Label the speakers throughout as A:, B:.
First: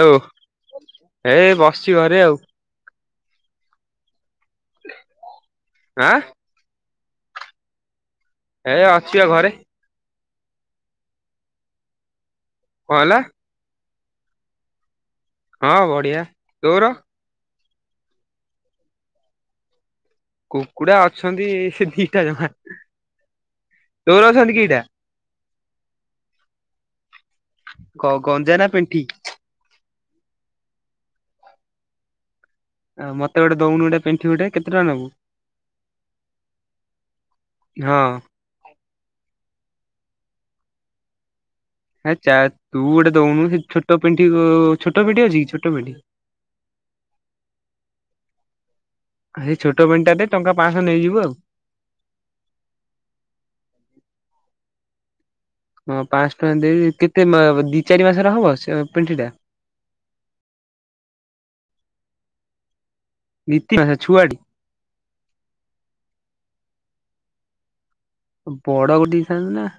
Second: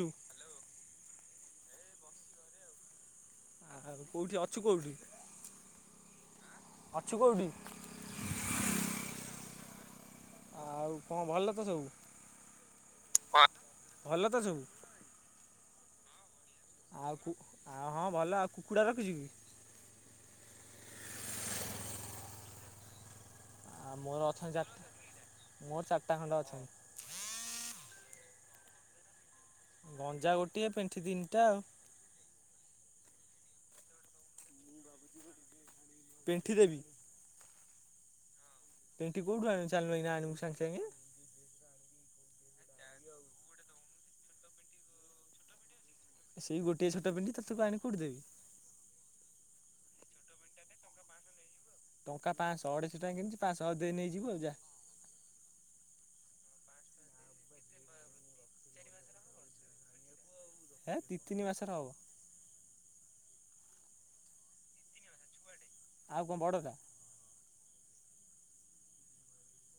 A: Hello ଏ ବସିଛି ଘରେ ଆଉ
B: ଆ ଆଉ କେଉଠି ଅଛି କେଉଠି
A: ହାଁ
B: ଅଛୁ କୋଉଠି
A: ଏ ଅଛି ଆଉ ଘରେ
B: ଆଉ କଣ ଭଲ ତ ସବୁ,
A: କଣ ହେଲା
B: ଭଲ ତ ସବୁ
A: ହଁ ବଢିଆ ତୋର,
B: ଆଉ କୁ ଆଉ ହଁ ଭଲ ଆଉ କୁକୁଡ଼ା ରଖିଛୁ କି,
A: କୁକୁଡା ଅଛନ୍ତି ସେ ଦିଟା ଜମା,
B: ଆ ମୋର
A: ତୋର
B: ଅଛନ୍ତି
A: କିଟା
B: ଚାର ମୋର ଚାରିଟା ଖଣ୍ଡେ ଅଛନ୍ତି,
A: କ ଗଞ୍ଜା ନା ପେଣ୍ଠି
B: ଗଞ୍ଜା ଗୋଟିଏ ପେଣ୍ଠି ତିନିଟା ଆଉ
A: ଆଉ ମତେ ଗୋଟେ ଦଉୁନୁ ଗଟେ ପେଣ୍ଠି ଗୋଟେ କେତେ ଟଙ୍କା ନବୁ,
B: ପେଣ୍ଠି ଦେବି
A: ହଁ
B: ଏଇଠେ କୋଉଠୁ ଆଣିବୁ ଚାଲୁନୁ ଏଇନା ଆଣିମୁ ସାଙ୍ଗେ ସାଙ୍ଗେ
A: ହେ ଯା ତୁ ଗୋଟେ ଦଉନୁ ସେ ଛୋଟ ପେଣ୍ଠି ଛୋଟ ପେଣ୍ଠି ଅଛି କି ଛୋଟ ପେଣ୍ଠି
B: ସେଇ ଗୋଟିଏ ଛୋଟ ପେଣ୍ଠି ତତେ ଆଣି କି କୋଉଠୁ ଦେବି
A: ସେଇ ଛୋଟ ପେଣ୍ଠି ଦେ ଟଙ୍କା ପାହଁ ଶହ ନେଇଯିବୁ ଆଉ
B: ଟଙ୍କା ପାହଁ ଶହ ଅଢେଇଶହ ଟଙ୍କା କିିଣିଛି ପାହଁ ଶହ ଦେଇ ନେଇଯିବୁ ଆଉ ଯା,
A: ହଁ ପାହଁ ଶହ ଟଙ୍କା ଦେଇବି କେତେ ଦି ଚାରି ମାସର ହବ ସେ ପେଣ୍ଠି ଟା,
B: ହେ ଦି ତିନି ମାସର ହବ
A: ଦି ତିନି ଛୁଆଟି
B: ଆଉ କଣ ବଡ ଟା
A: ବଡ ଗୋଟେ ହେଇଥାନ୍ତା ନା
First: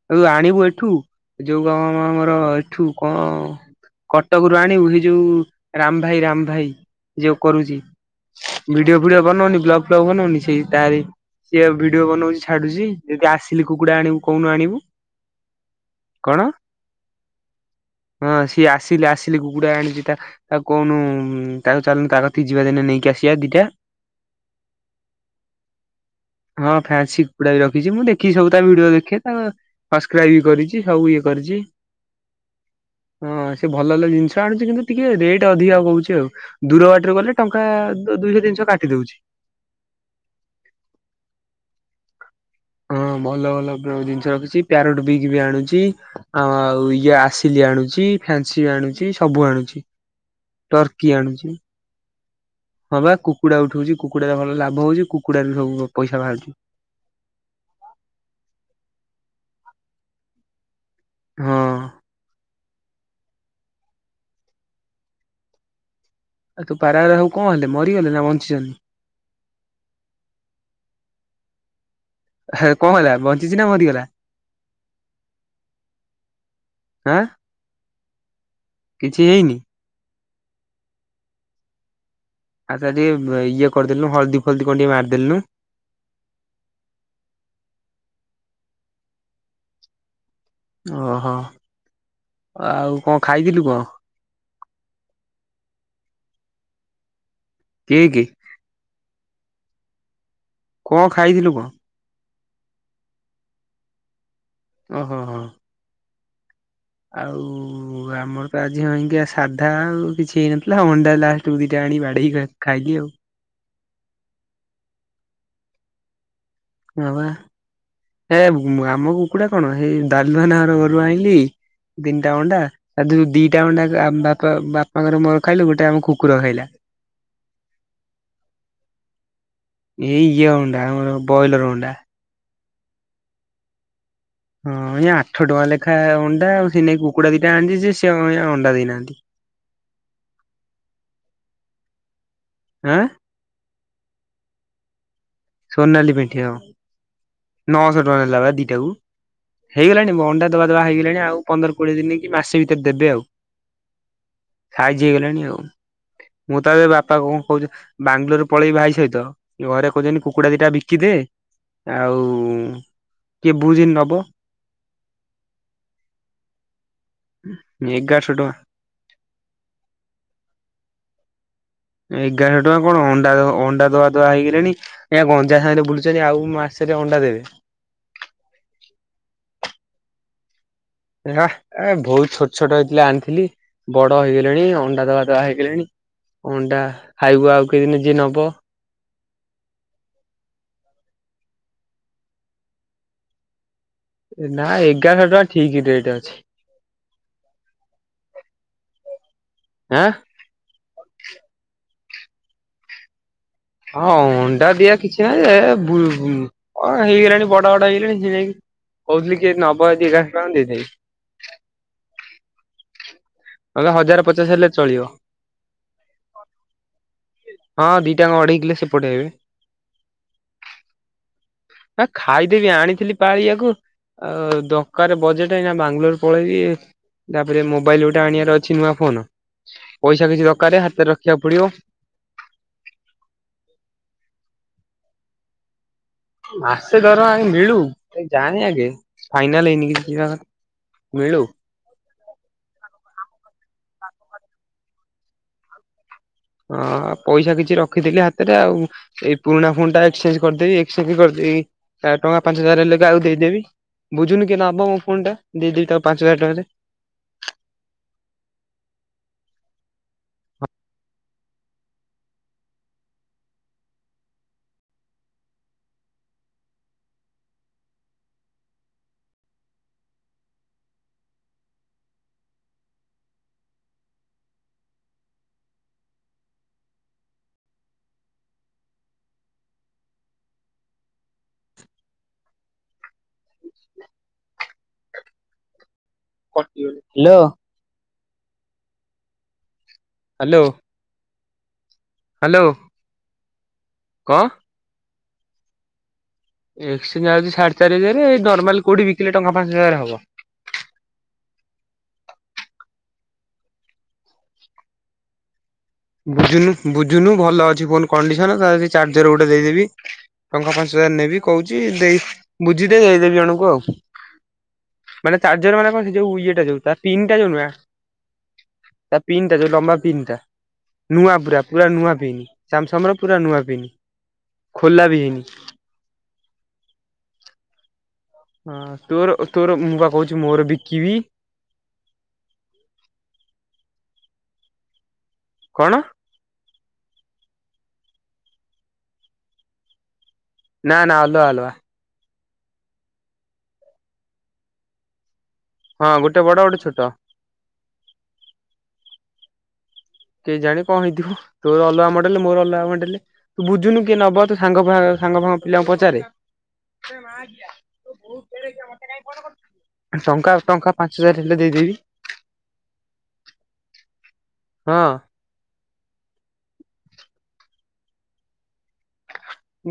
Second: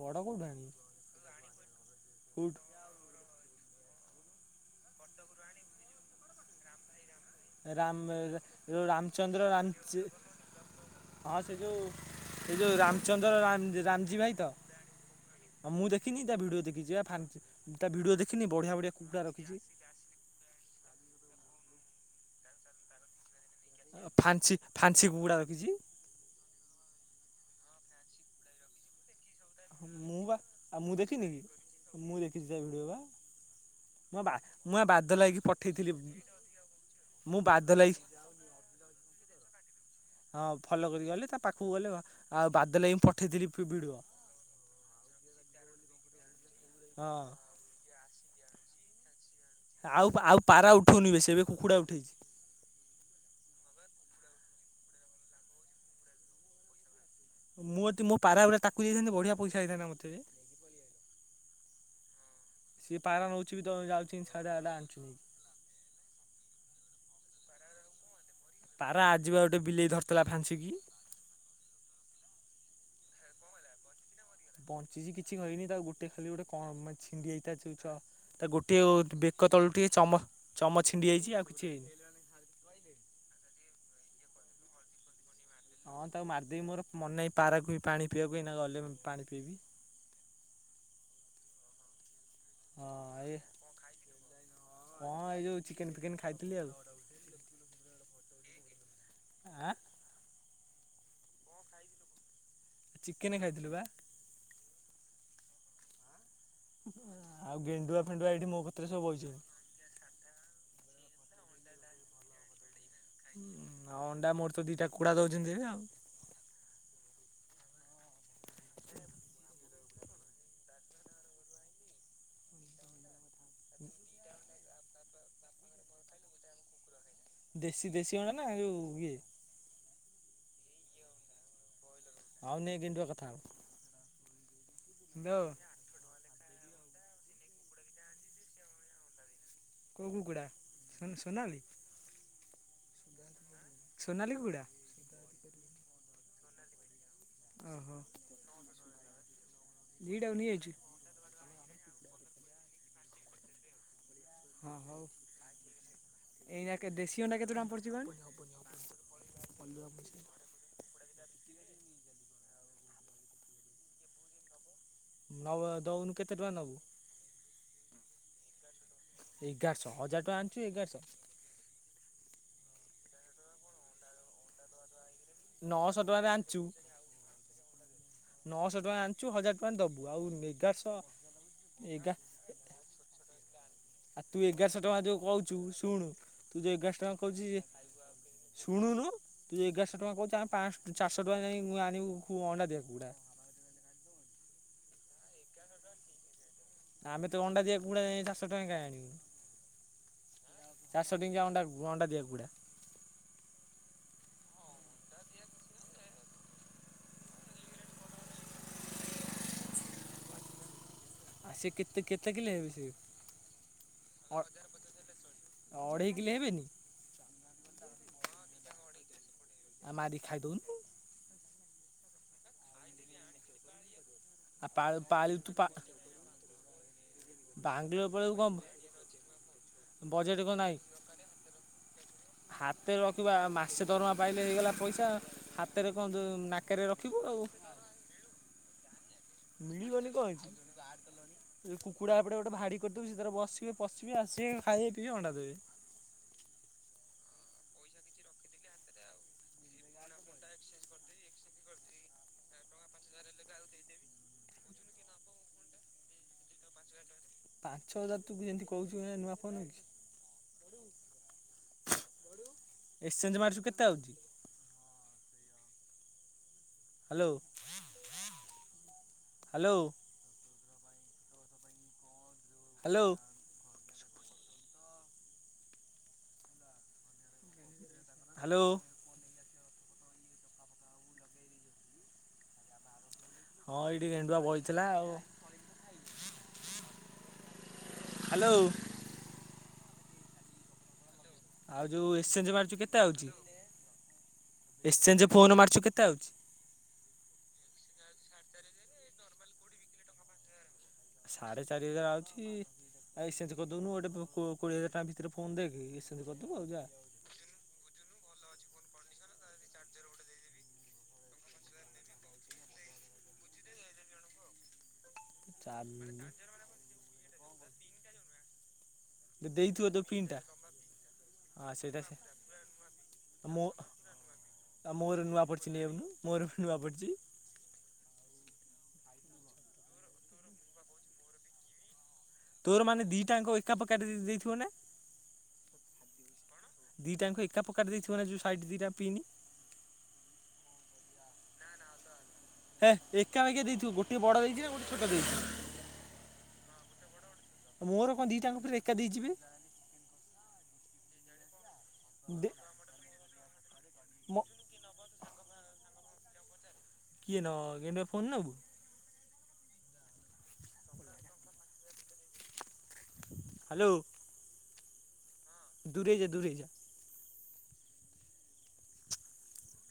B: ବଡ଼
A: ତାକୁ
B: କୋଉଠୁ
A: ଆଣିବୁ ଏଠୁ ଯୋଉ ଗଁ ଗଁ ଆମର
B: କୋଉଠୁ?
A: ଏଠୁ କଣ କଟକରୁ ଆଣିବୁ ଏଇ ଯୋଉ ରାମ ଭାଇ ରାମ ଭାଇ ଯୋଉ କରୁଛି
B: ରାମ ଯୋଉ
A: ଭିଡିଓ ଫିଡିଓ
B: ରାମଚନ୍ଦ୍ର
A: ବନଉନି ବ୍ଲଗ
B: ରାମଚେ
A: ଫ୍ଲଗ ବନଉନି ସେଇ ତାହାରି।
B: ହଁ ସେ
A: ସିଏ
B: ଯୋଉ
A: ଭିଡିଓ ବନଉଛି
B: ସେ ଯୋଉ
A: ଛାଡୁଛି ଯଦି
B: ରାମଚନ୍ଦ୍ର ରାମ
A: ଆସିଲି କୁକୁଡା ଆଣିବୁ କୋଉନୁ ଆଣିବୁ।
B: ହଁ ମୁଁ ଦେଖିନି ତା
A: କଣ
B: ଭିଡିଓ ଦେଖିଛି ଫା ତା ଭିଡିଓ ଦେଖିନି ବଢିଆ ବଢିଆ କୁକୁଡା ରଖିଛି।
A: ଜାଣିଛି ତା - ତାକୁ କହୁନୁ ଚାଲୁନୁ ତା କତିକି ଯିବା ଦିନେ ନେଇକି ଆସିବା ଦିଟା
B: ଫାନ୍ସି ଫାନ୍ସିୀ କୁକୁଡ଼ା ରଖିଛି।
A: ହଁ ଫ୍ୟାନ୍ସି କୁକୁଡ଼ା ବି ରଖିଛି ମୁଁ ଦେଖି ସବୁ ତା ଭିଡିଓ ଦେଖେ ତା
B: ମୁଁ ବା
A: ସକ୍ରାଇବି
B: ଆଉ
A: କରିଛି
B: ମୁଁ
A: ସବୁ ଇଏ
B: ଦେଖିନି କି
A: କରିଛି।
B: ମୁଁ ଦେଖିଛି ତା ଭିଡିଓ ବା
A: ହଁ ସେ ଭଲ ଭଲ
B: ମୁଁ ବା
A: ଜିନିଷ ଆଣୁଛି
B: ମୁଁ
A: କିନ୍ତୁ
B: ବା
A: ଟିକେ
B: ବାଧ୍ୟ ଲାଗିକି
A: ରେଟ୍ ଅଧିକା
B: ପଠେଇଥିଲି
A: କହୁଛି ଆଉ ଦୂର ବାଟରୁ ଗଲେ
B: ମୁଁ
A: ଟଙ୍କା
B: ବାଧ୍ୟ ଲାଗି
A: ଦୁଇଶହ ତିନିଶ - କାଟି ଦଉଛି।
B: ହଁ ଫଲ କରିକି ଗଲେ ତା ପାଖକୁ ଗଲେ ଆଉ ବାଦଲ
A: ହଁ ଭଲ ଭଲ ଜିନିଷ ରଖିଛି ପ୍ୟାରଟ ବିଗ ବି ଆଣୁଚି ଆଉ
B: ହଁ
A: ଇଏ ଆସିଲି ଆଣୁଛି ଫ୍ୟାନସି ଆଣୁଛି ସବୁ ଆଣୁଛି
B: ଆଉ ଆଉ ପାରା
A: ଟର୍କି
B: ଉଠଉନି ସେ ଏବେ
A: ଆଣୁଛି
B: କୁକୁଡ଼ା ଉଠେଇଛି
A: ହଁ ବା କୁକୁଡା ଉଠଉଛି କୁକୁଡାରୁ ଭଲ ଲାଭ ହଉଛି କୁକୁଡାରୁ ସବୁ ପଇସା ବାହାରୁଛି।
B: ମୁଁ ଯଦି ମୋ ପାରା ଗୁରା ତାକୁ ଦେଇଥାନ୍ତି ବଢିଆ ପଇସା ହେଇଥାନ୍ତ ମୋତେ ରେ
A: ହଁ।
B: ସିଏ ପାରା ନଉଛି ବି ଦ ଯାଉଛି [unintelligible]
A: ତୁ ପାରା ଗୁରା ସବୁ କଣ ହେଲେ ମରିଗଲେ ନା ବଞ୍ଚିଛନ୍ତି?
B: ପାରା ଆଜିି ବା ଗୋଟେ ବିଲେଇ ଧରିଥିଲା ଫାଞ୍ଚିକି।
A: ହେ କଣ ହେଲା ବଞ୍ଚିଚି ନା ମରିିଗଲା?
B: ବଞ୍ଚିଛି କିଛି କହିନି ତା ଗୋଟେ ଖାଲି ଗୋଟେ
A: ଆଁ
B: ଛିଣ୍ଡି ହେଇଚ୍ଛ ତା ଚୁଞା ତା ଗୋଟିଏ
A: କିଛି
B: ବେକ
A: ହେଇନି
B: ତଳୁ ଟିକେ ଚମ ଚମ ଛିଣ୍ଡି ଯାଇଛି ଆଉ କିଛି ହେଇନି।
A: ଆଛା ଟିକେ ଇଏ କରିଦେଲୁ ହଳଦୀ ଫଳଦୀ କଣ ଟିକେ ମାରିଦେଲୁନୁ।
B: ହଁ ତାକୁ ମାରିଦେବି ମୋର ମନେ ନାଇ ପାରାକୁ ପାଣି ପିଇବାକୁ ଏଇନା ଗଲେ ମୁଁ ପାଣି ପିଇବି।
A: ଓହୋ
B: ହଁ
A: ଆଉ କଣ
B: ଏ
A: ଖାଇଥିଲୁ କଣ?
B: ହଁ ଏଇ ଯୋଉ ଚିକେନ ଫିକେନ ଖାଇଥିଲି ଆଉ।
A: କିଏ କି?
B: ଆଁ?
A: କଣ ଖାଇଥିଲୁ କଅ?
B: ଚିକେନ ଖାଇଥିଲୁ ବା।
A: ଓ ହୋ ହଁ। ଆଉ
B: ଗେଣ୍ଡୁଆ ଫେଣ୍ଡୁଆ ଏଇଠି
A: ଆମର
B: ମୋ
A: ତ
B: କତିରେ
A: ଆଜି
B: ସବୁ
A: ହାଙ୍ଗିଆ
B: ବଇଛନ୍ତି।
A: ସା ଧା ଆଉ କିଛି ହେଇନଥିଲା ଅଣ୍ଡା ଲାଷ୍ଟକୁୁ ଦିଟା ଆଣି ବାଡେଇକି ଖାଇଲି ଆଉ।
B: ଆଉ ଅଣ୍ଡା ମୋର ତ ଦିଟା କୁକୁଡା ଦଉଛନ୍ତି ଆଉ।
A: ହ ବା ଏ ଆମ କୁକୁଡା କଣ ହେଇ ଡାଲମା ନା ଅରୁଆ ଘରୁ ଆଣିଲି। ତିନିଟା ଅଣ୍ଡା ତାଥରୁ ଦିଟା ଅଣ୍ଡା ବାପା ବାପାଙ୍କର ମୋର ଖାଇଲୁ ଗୋଟେ ଆମ କୁକୁର ଖାଇଲା।
B: ଦେଶୀ ଦେଶୀ ଅଣ୍ଡା ନା ଯୋଉ ଇଏ?
A: ଏଇ ଇଏ ଅଣ୍ଡା ଆମର ବୟଲର ଅଣ୍ଡା।
B: ହଉ ନେ ଗେଣ୍ଡୁଆ କଥା ହବ।
A: ହଁ ଆଜ୍ଞା ଆଠ
B: ଲୋ
A: ଟଙ୍କା ଲେଖା ଅଣ୍ଡା ଆଉ ସେ ନେଇ କୁକୁଡ଼ା ଦିଟା ଆଣିଚି ଯେ ସେ ଅଣ୍ଡା ଦେଇନାହାନ୍ତି।
B: କଉ କୁକୁୁଡ଼ା ମାନେ ସୋନାଲି?
A: ଆଁ।
B: ସୋନାଲି କୁକୁଡ଼ା?
A: ସୋନାଲି ପେଣ୍ଠି ହଁ।
B: ଓହୋ
A: ନଅଶହ ଟଙ୍କା ନେଲା ବା ଦିଟା କୁ ହେଇଗଲାଣି
B: ଦିଟାକୁ
A: ଅଣ୍ଡା ଦବା
B: ନେଇଯାଇଛୁ
A: ଦବା ହେଇଗଲାଣି ଆଉ ପନ୍ଦର କୋଡିଏ ଦିନି କି ମାସେ ଭିତରେ ଦେବେ ଆଉ
B: ହଁ ହଉ
A: ସାଇଯ ହେଇଗଲାଣି ଆଉ। ମୁଁ ତ
B: ଏଇନା
A: ଏବେ
B: ଦେଶୀ
A: ବାପା
B: ଅଣ୍ଡା
A: କଣ
B: କେତେ ଟଙ୍କା
A: କହୁଛି
B: ପଡ଼ିଛି କହନି?
A: ବାଙ୍ଗାଲୋରରେ ପଳେଇବି ଭାଇ ସହିତ ଘରେ କହୁଛନ୍ତି କୁ କୁକୁଡ଼ା ଦିଟା ବିକି ଦେ ଆଉ କିଏ ବୁଝେନି ନବ?
B: ନବ ଦଉନୁ କେତେ ଟଙ୍କା ନବୁ?
A: ଏକଗାର ସହ ଟଙ୍କା।
B: ଏଗାରଶହ ହଜାର ଟଙ୍କା ଆଣିଛୁ ଏଗାରଶହ।
A: ଏଗାର ଟଙ୍କା କଣ ଅଣ୍ଡା -ଅଣ୍ଡା [unintelligible] ଆଜ୍ଞା ଗଞ୍ଜା ସାଙ୍ଗେରେ
B: ନଅଶହ
A: ବୁଲୁଚନ୍ତି
B: ଟଙ୍କାରେ
A: ଆଉ ମାସେରେ ଅଣ୍ଡା ଦେବେ।
B: ନଅଶ ଟଙ୍କା ଆଣିଚୁ ହଜାର୍ ଟଙ୍କା ଦବୁ ଆଉ ଏଗାରଶ୍
A: ଏହା ଏ - ବହୁତ ଛୋଟ ଛୋଟ ହେଇଥିଲା ଆଣିଥିଲି। ବଡ
B: ଆଉ ତୁ
A: ହେଇଗଲେଣି
B: ଏଗାରଶହ ଟଙ୍କା
A: ଅଣ୍ଡା
B: ଯୋଉ
A: ଦବା- ଦବା
B: କହୁଛୁ
A: ହେଇଗଲେଣି
B: ଶୁଣୁ ତୁ ଯୋଉ
A: ଅଣ୍ଡା
B: ଏଗାରଶହ ଟଙ୍କା କହୁଛି
A: ଖାଇବୁ ଆଉ କେତେଦିନ ଯିଏ ନବ
B: ଶୁଣୁନୁ ତୁ ଏଗାରଶ୍ ଟଙ୍କା କହୁଚୁ ଆମେ [unintelligible] ଟଙ୍କା ଦେଇ ମୁଁ ଆଣିବୁ ଅଣ୍ଡା ଦିଆ। [unintelligible]
A: ନା ଏଗାରଶ୍ ଟଙ୍କା ଠିକି ରେଟେ ଅଛି।
B: ଆମେ ତ ଅଣ୍ଡା ଦିଆ କୁକୁଡା ଏ- ଚାରିଶ ଟଙ୍କା [unintelligible] ଆଣିବୁ।
A: ଆଁ
B: ଚାରିଶ ଟଙ୍କିଆ ଅଣ୍ଡା -ଅଣ୍ଡା ଦିଆ କୁକୁଡା।
A: ହଁ ଅଣ୍ଡା ଦିଆ କିଛି ନାହିଁ ଯେ ଏ-ବୁ-ଅ-ହେଇଗଲାଣି ବଡ ବଡ ହେଇଗଲେଣି ସେ ଯାଇ କହୁଥିଲି କିଏ ନବ ଯଦି ଏଗାରଶ୍ ଟଙ୍କା ଦେଇଦେବି।
B: ଆଉ ସେ କେତେ- କେତେ କିଲେ ହେବେ ସେ?
A: ନହେଲେ ହଜାରେ ପଚାଶେ ହେଲେ ଚଳିବ।
B: ଅଢ଼େଇ କିଲେ ହେବେନି
A: ହଁ ଦିଟାଙ୍କ ଅଢେଇକିଲେ ସେପଟେ ହେବେ।
B: ଆଉ ମାରି ଖାଇ ଦଉନୁ।
A: ନା ଖାଇଦେବି ଆଣିଥିଲି ପାଳିବାକୁ। ଆଉ
B: ପାଳ
A: ଦକାରେ
B: ପାଳି ତୁ
A: ବଜେଟେ
B: ପା
A: ଏଇନା ବାଙ୍ଗାଲୋର୍ ପଳେଇବି। ତାପରେ ମୋବାଇଲି
B: ବାଙ୍ଗଲୋର
A: ଗୋଟେ
B: ପଳେଇବୁ କଣ
A: ଆଣିବାର ଅଛି ନୂଆ ଫୋନ ପଇସା
B: ବଜେଟ୍
A: କିଛି
B: କଣ ନାହିଁ
A: ଦକାରେ ହାତରେ ରଖିବାକୁ ପଡିବ।
B: ହାତରେ ରଖିବା ମାସେ ଦରମା ପାଇଲେ ହେଇଗଲା ପଇସା ହାତ୍ ହାତରେ କଣ୍ ତୁ ନାକେରେ ରଖିବୁ ଆଉ।
A: ଏ ଯାନି ଆଗେ ଫାଇନାଲ୍ ହେଇନି କିିଛି ବା ମିଳୁ।
B: କୁକୁଡା ଏପଟେ ଗୋଟେ ଭାଡି କରିଦେବେ ସେଥିରେ ବସିବେ ପଶିବେ ଆସିବେ ଖାଇବେ ପିଇବେ ଅଣ୍ଡା ଦେବେ।
A: ଅଁ- ପଇସା କିଛି ରଖିଥିଲି ହାତେରେ ଆଉ। ଏଇ ପୁରୁଣା ଫୋନ୍ ଟା ଏକ୍ସଚେଞ୍ଜ୍ କରିଦେବି ଏକ୍ସଚେଞ୍ଜ କରିଦେବି ଟଙ୍କା ପାଞ୍ଚ ହଜାର୍ ହେଲେ କାହାକୁ ଦେଇଦେବି। ବୁଝୁନୁ କିଏ ନବ ମୋ ଫୋନ୍ ଟା ଦେଇଦବି ତାକୁ ପାଞ୍ଚ ହଜାର୍ ଟଙ୍କାରେ।
B: ପାଞ୍ଚ ହଜାର୍ ତୁ ବି ଯେମିତି କହୁଚୁ ଏ ନୂଆ ଫୋନ୍ ମିଳୁଚି। ଏକ୍ସଚେଞ୍ଜ୍ ମାରିଚୁ କେତେ ଆଉଚି? Hello -hello. ହାଲୋ। ହାଲୋ। ହଁ ଏଇଠି ଗେଣ୍ଡୁଆ ବଇଥିଲା ଆଉ।
A: ହାଲୋ।
B: ହାଲୋ।
A: ହାଲୋ।
B: ଆଉ ଯଉ ଏକ୍ସଚେଞ୍ଜେ ମାରିଚୁ କେତେ ଆଉଚି
A: କଣ
B: ଏକ୍ସଚେଞ୍ଜେ ଫୋନ ମାରିଚୁ କେତେ ଆଉଚି?
A: ଏକ୍ସଚେଞ୍ଜେ ଯାଉଚି ସାଢେ ଚାରି ହଜାରେ ନର୍ମାଲ୍ କଉଠି ବିକିଲେ ଟଙ୍କା ପାଞ୍ଚ ହଜାରେ ହବ।
B: ସାଢେ ଚାରି ହଜାରେ ଆଉଚି ଆଉ ଏକ୍ସଚେଞ୍ଜେ କରିଦଉନୁ ଗୋଟେ କୋ-କୋଡିଏ ହଜାରେ ଟଙ୍କା ଭିତରେ ଫୋନ୍ ଦେଖେ। କରିଦବୁ ଆଉ ଯା
A: ବୁଝୁନୁ- ବୁଝୁନୁ ଭଲ ଅଛି ଫୋନ୍ କଣ୍ଡିସନ [unintelligible] ଚାର୍ଜର ଗୋଟେ ଦେଇଦେବି। ଟଙ୍କା ପାଞ୍ଚ ହଜାରେ ନେବି କହୁଚି ଦେଇ- ବୁଝିଦେ ଦେଇଦେବି ଜଣକୁ ଆଉ। ମାନେ
B: ଚା
A: ଚାର୍ଜର ମାନେ କଣ ସେ ଯଉ ଇଏଟା ଯଉ ତା ପିନ୍ ଟା ଯଉ ନୁହଁ। ତା ପିନ୍ ଟା ଯଉ
B: ଦେଇଥିବ
A: ଲମ୍ବା
B: ତୋ
A: ପିନ୍
B: ପିନ୍ଟା
A: ଟା। ନୂଆ ପୁରା
B: ହଁ
A: -ପୁରା
B: ସେଇଟା ସେ
A: ନୂଆ ପିନ୍ ସାମସଙ୍ଗ୍ ର ପୁରା ନୂଆ ପିନ୍।
B: ଆ-
A: ଖୋଲା ବି
B: ମୋର
A: ହେଇନି।
B: ନୂଆ ପଡିଚି ନେଇ ଯାଉନୁ ମୋର ନୂଆ ପଡିଚି।
A: ହଁ ତୋର- ତୋର ମୁଁ ପା କହୁଚି ମୋର ବିକିବି।
B: ତୋର ମାନେ ଦିଟାଙ୍କ ଏକା [unintelligible] ଦେଇଥିବ ନା?
A: କଣ?
B: ଦିଟାଙ୍କୁ ଏକା ପ୍ରକାରରେ ଦେଇଥିବ ନା ଯଉ ସାଇଡ ଦିଟା ପିଇନି।
A: ନା ନା ଅଲୁଆ ଅଲୁଆ।
B: ହେ ଏକା ଏକା ଦେଇଥିବ ଗୋଟେ ବଡ ଦେଇଥିବେ ଗୋଟେ ଛୋଟ ଦେଇଥିବେ
A: ହଁ ଗୋଟେ ବଡ ଗୋଟେ ଛୋଟ।
B: ମୋର କଣ ଦିଟାଙ୍କ ପୁରା ଏକା ଦେଇଚିବେ।
A: କେଜାଣି କଁ ହେଇଥିବ ତୋର ଅଲଗା ମଣ୍ଡେଲେ
B: ଦେ
A: ମୋର ଅଲଗା ମଣ୍ଡେଲେ ତୁ ବୁଝୁନୁ କିଏ
B: ମ
A: ନବ ତୁ
B: କିଏ ନ ଗେଣ୍ଡୁଆ ଫୋନ୍ ନବୁ
A: [unintelligible] ଟଙ୍କା ଟଙ୍କା ପାଞ୍ଚ ହଜାର ହେଲେ ଦେଇଦେବି।
B: ହ୍ୟାଲୋ।
A: ହଁ।
B: ଦୂରେଇଯା ଦୂରେଇଯା।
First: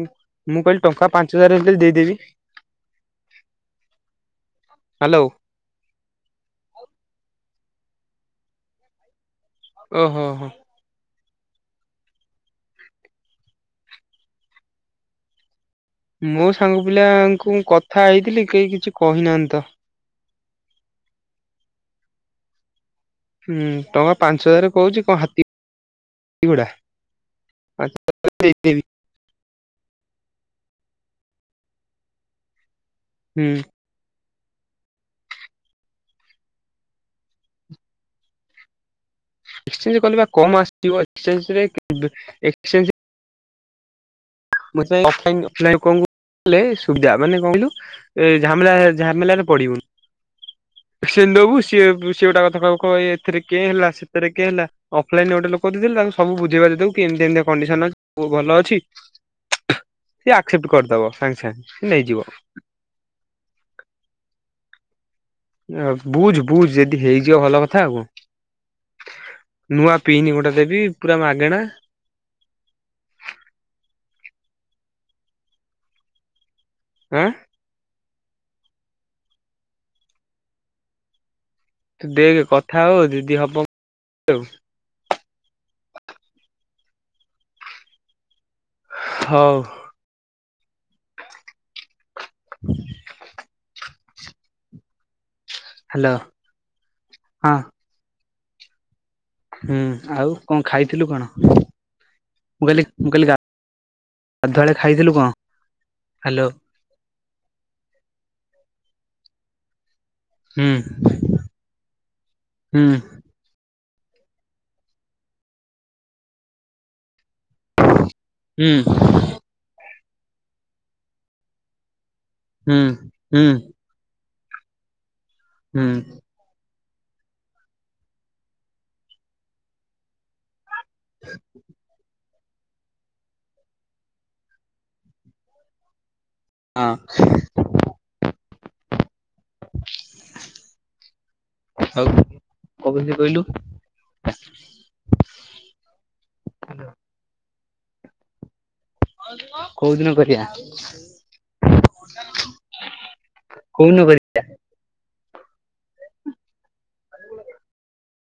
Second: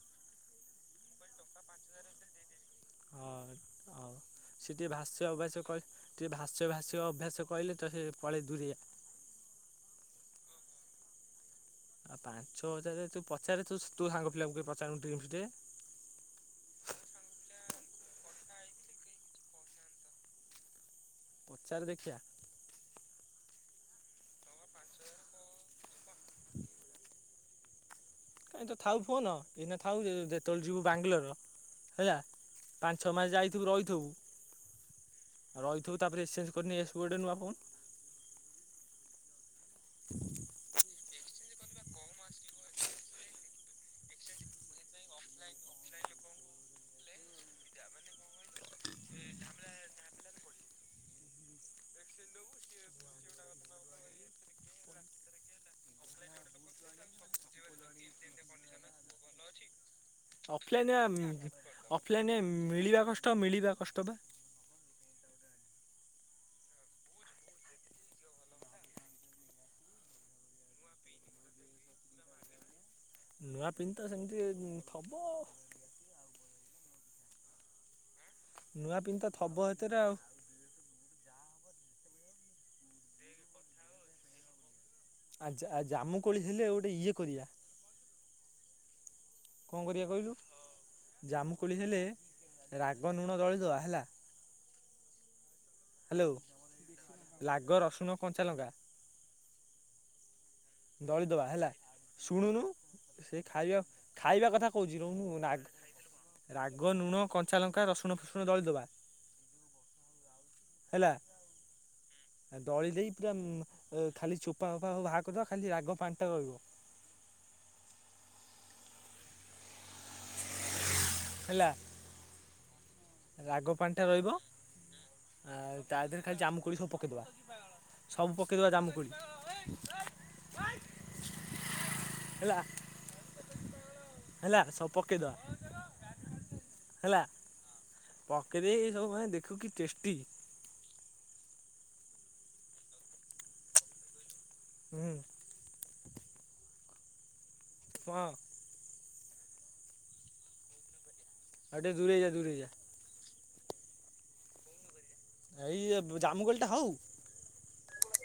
A: ଉଁ ମୁଁ କଇଲି ଟଙ୍କା ପାଞ୍ଚ ହଜାରେ ହେଲେବି ଦେଇଦେବି।
B: ହଁ ହଉ ସେଠି
A: ହ୍ୟାଲୋ
B: ଭାସ ଅଭସା କ ଟିକେ ଭାସ୍ୟ ଭାସ୍ୟ ଅଭ୍ୟାସ କଇଲେ ତ ସେ ପଳେଇ ଦୂରେଇଆ।
A: ଓହୋ ହୋ।
B: ଆଉ ପାଞ୍ଚ ହଜାରେ ତୁ ପଚାରେ ତୁ ତୁ ସାଙ୍ଗ ପିଲାକୁ ପଚାରନୁ [unintelligible]
A: ମୋ ସାଙ୍ଗ ପିଲାଙ୍କୁ କଥା ହେଇଥିଲି କେହି କିଛି କହିନାହାନ୍ତି ତ।
B: ପଚାର ଦେଖିଆ।
A: ହୁଁ ଟଙ୍କା ପାଞ୍ଚ ହଜାରେ କହୁଚି କଣ ହାତୀ ଗୁଡ଼ା। [unintelligible]
B: କାହିଁତ ଥାଉ ଫୋନ ଏଇନା ଥାଉ ଯେତେବେଳେ ଯିବୁ ବାଙ୍ଗଲୋର ହେଆ ପାଞ୍ଚ ଛଅ ମାସ
A: ହୁଁ
B: ଯାଇଥିବୁ ରହିଥିବୁ ଆଉ ରହିଥିବୁ ତାପରେ ଏକ୍ସଚେଞ୍ଜ କରିନି ନେଇଆସିବୁ‌ ଗୋଟେ ନୂଆ ଫୋନ୍।
A: ଏକ୍ସଚେଞ୍ଜ କଲେପା କମ ଆସିବ ଏକ୍ସଚେଞ୍ଜ ରେ ଏକ୍ସଚେଞ୍ଜ ମୁଁ [unintelligible] ଅଫ୍ ଲାଇନ୍ ଅଫ୍ ଲାଇନ୍ କାଇଲେ ସୁବିଧା ମାନେ କଁ କଇଲୁ ଏ ଝାମେଲା ଝାମେଲାରେ ପଡିବୁନୁ। ସେ ନବୁ ସିଏ ବି ସିଏ ଗୋଟା କଥା କହିବ କହିବ ଏଥିରେ କେଁ ହେଲା ସେଥିରେ କେଁ ହେଲା। ଅଫଲାଇନ ଗୋଟେ ଲୋକ ଦେଇଥିଲେ ତାକୁ ସବୁ ବୁଝେଇ ବାଝେଇ ଦବୁ କି ଏମିତି ଏମିତିଆ କଣ୍ଡିସନ ଅଛି ସବୁ ଭଲ ଅଛି। ସିଏ ଆକ୍ସେପ୍ଟ
B: ଅଫଲାଇନ
A: କରିଦବ
B: ପା ମି
A: ସାଙ୍ଗେ ସାଙ୍ଗେ ସେ ନେଇଯିବ
B: ଅଫଲାଇନ ମି ମିଳିବା କଷ୍ଟ ମିଳିବା କଷ୍ଟ ବା।
A: ଏ ବୁଝୁ ବୁଝୁ ଯଦି ହେଇଯିବ ଭଲ କଥା ଆଉ କ। ନୂଆ ପିଇନି ଗୋଟେ ଦେବି ପୁରା ମାଗେଣା।
B: ନୂଆ ପିନ୍ ତ ସେମିତି ଉଁ ଥବ।
A: ଆଁ।
B: ନୂଆ ପିନ୍ ତ ଥବ ସେଥିରେ ଆଉ।
A: ତୁ ଦେଖେ କଥା ହ ଯଦି ହବ ଆଉ।
B: ଆ ଜା ଆ ଜାମୁ କୋଳି ହେଲେ ଗୋଟେ ଇଏ କରିଆ।
A: ହଉ।
B: କଣ କରିଆ କଇଲୁ ଜାମୁକୋଳି ହେଲେ ରାଗ ନୁଣ ଦଳିଦବା ହେଲା ହ୍ୟାଲୋ
A: ହଁ।
B: ଲାଗ ରସୁଣ, କଞ୍ଚାଲଙ୍କା
A: ହୁଁ ଆଉ କଣ ଖାଇଥିଲୁ କଣ?
B: ହେଲା ଶୁଣୁନୁ
A: ମୁଁ କହିଲି ମୁଁ କହିଲି
B: ସେ ଖାଇବା ଖାଇବା
A: ଗାଧୁଆଳେ
B: କଥା କହୁଚି
A: ଖାଇଥିଲୁ କଣ?
B: ରଉନୁ‌ ନାଗ୍
A: ହ୍ୟାଲୋ।
B: ରାଗ ନୁଣ, କଞ୍ଚାଲଙ୍କା, ରସୁଣ ଫୁସୁଣ ଦଳିଦବା
A: ହୁଁ
B: ହେଲା ଆ
A: ହୁଁ
B: ଦଳି ଦେଇ ପୁରା ଉମ୍ ଏ ଖାଲି ଛୋପା ଫୋପା ସବୁ ବାହାର କରିଦେବା ଖାଲି ରାଗ ପାଣ୍ଟା ରହିବ।
A: ହୁଁ।
B: ହେଲା
A: ହୁଁ ହୁଁ
B: ରାଗ ପାଣିଟା ରହିବ। ଆଉ
A: ହୁଁ
B: ତା
A: ହଁ
B: ଦେହରେ ଖାଲି ଜାମୁକୋଳି ସବୁ ପକେଇଦବା ସବୁ ପକେଇଦବା ଜାମୁକୋଳି।
A: [inaudible]
B: ହେଲା ହେଲା ସବୁ ପକେଇଦବା
A: ହଁ, ସେ।
B: ପକେଇଦେଇ ଏ ସବୁ ଭାଇ ଦେଖୁ କି ଟେଷ୍ଟି।
A: ଆଉ କବିଲି କହିଲୁ।
B: ହୁଁ। କଣ।
A: କୋଉ ଦିନ କରିବା।
B: ଆଉ ଟିକେ ଦୂରେଇ ଯା ଦୂରେଇ ଯା।
A: କହୁଦିନ କରି
B: ଏଇ ଏଫ୍ ଜାମୁକୋଳିଟା ହଉ।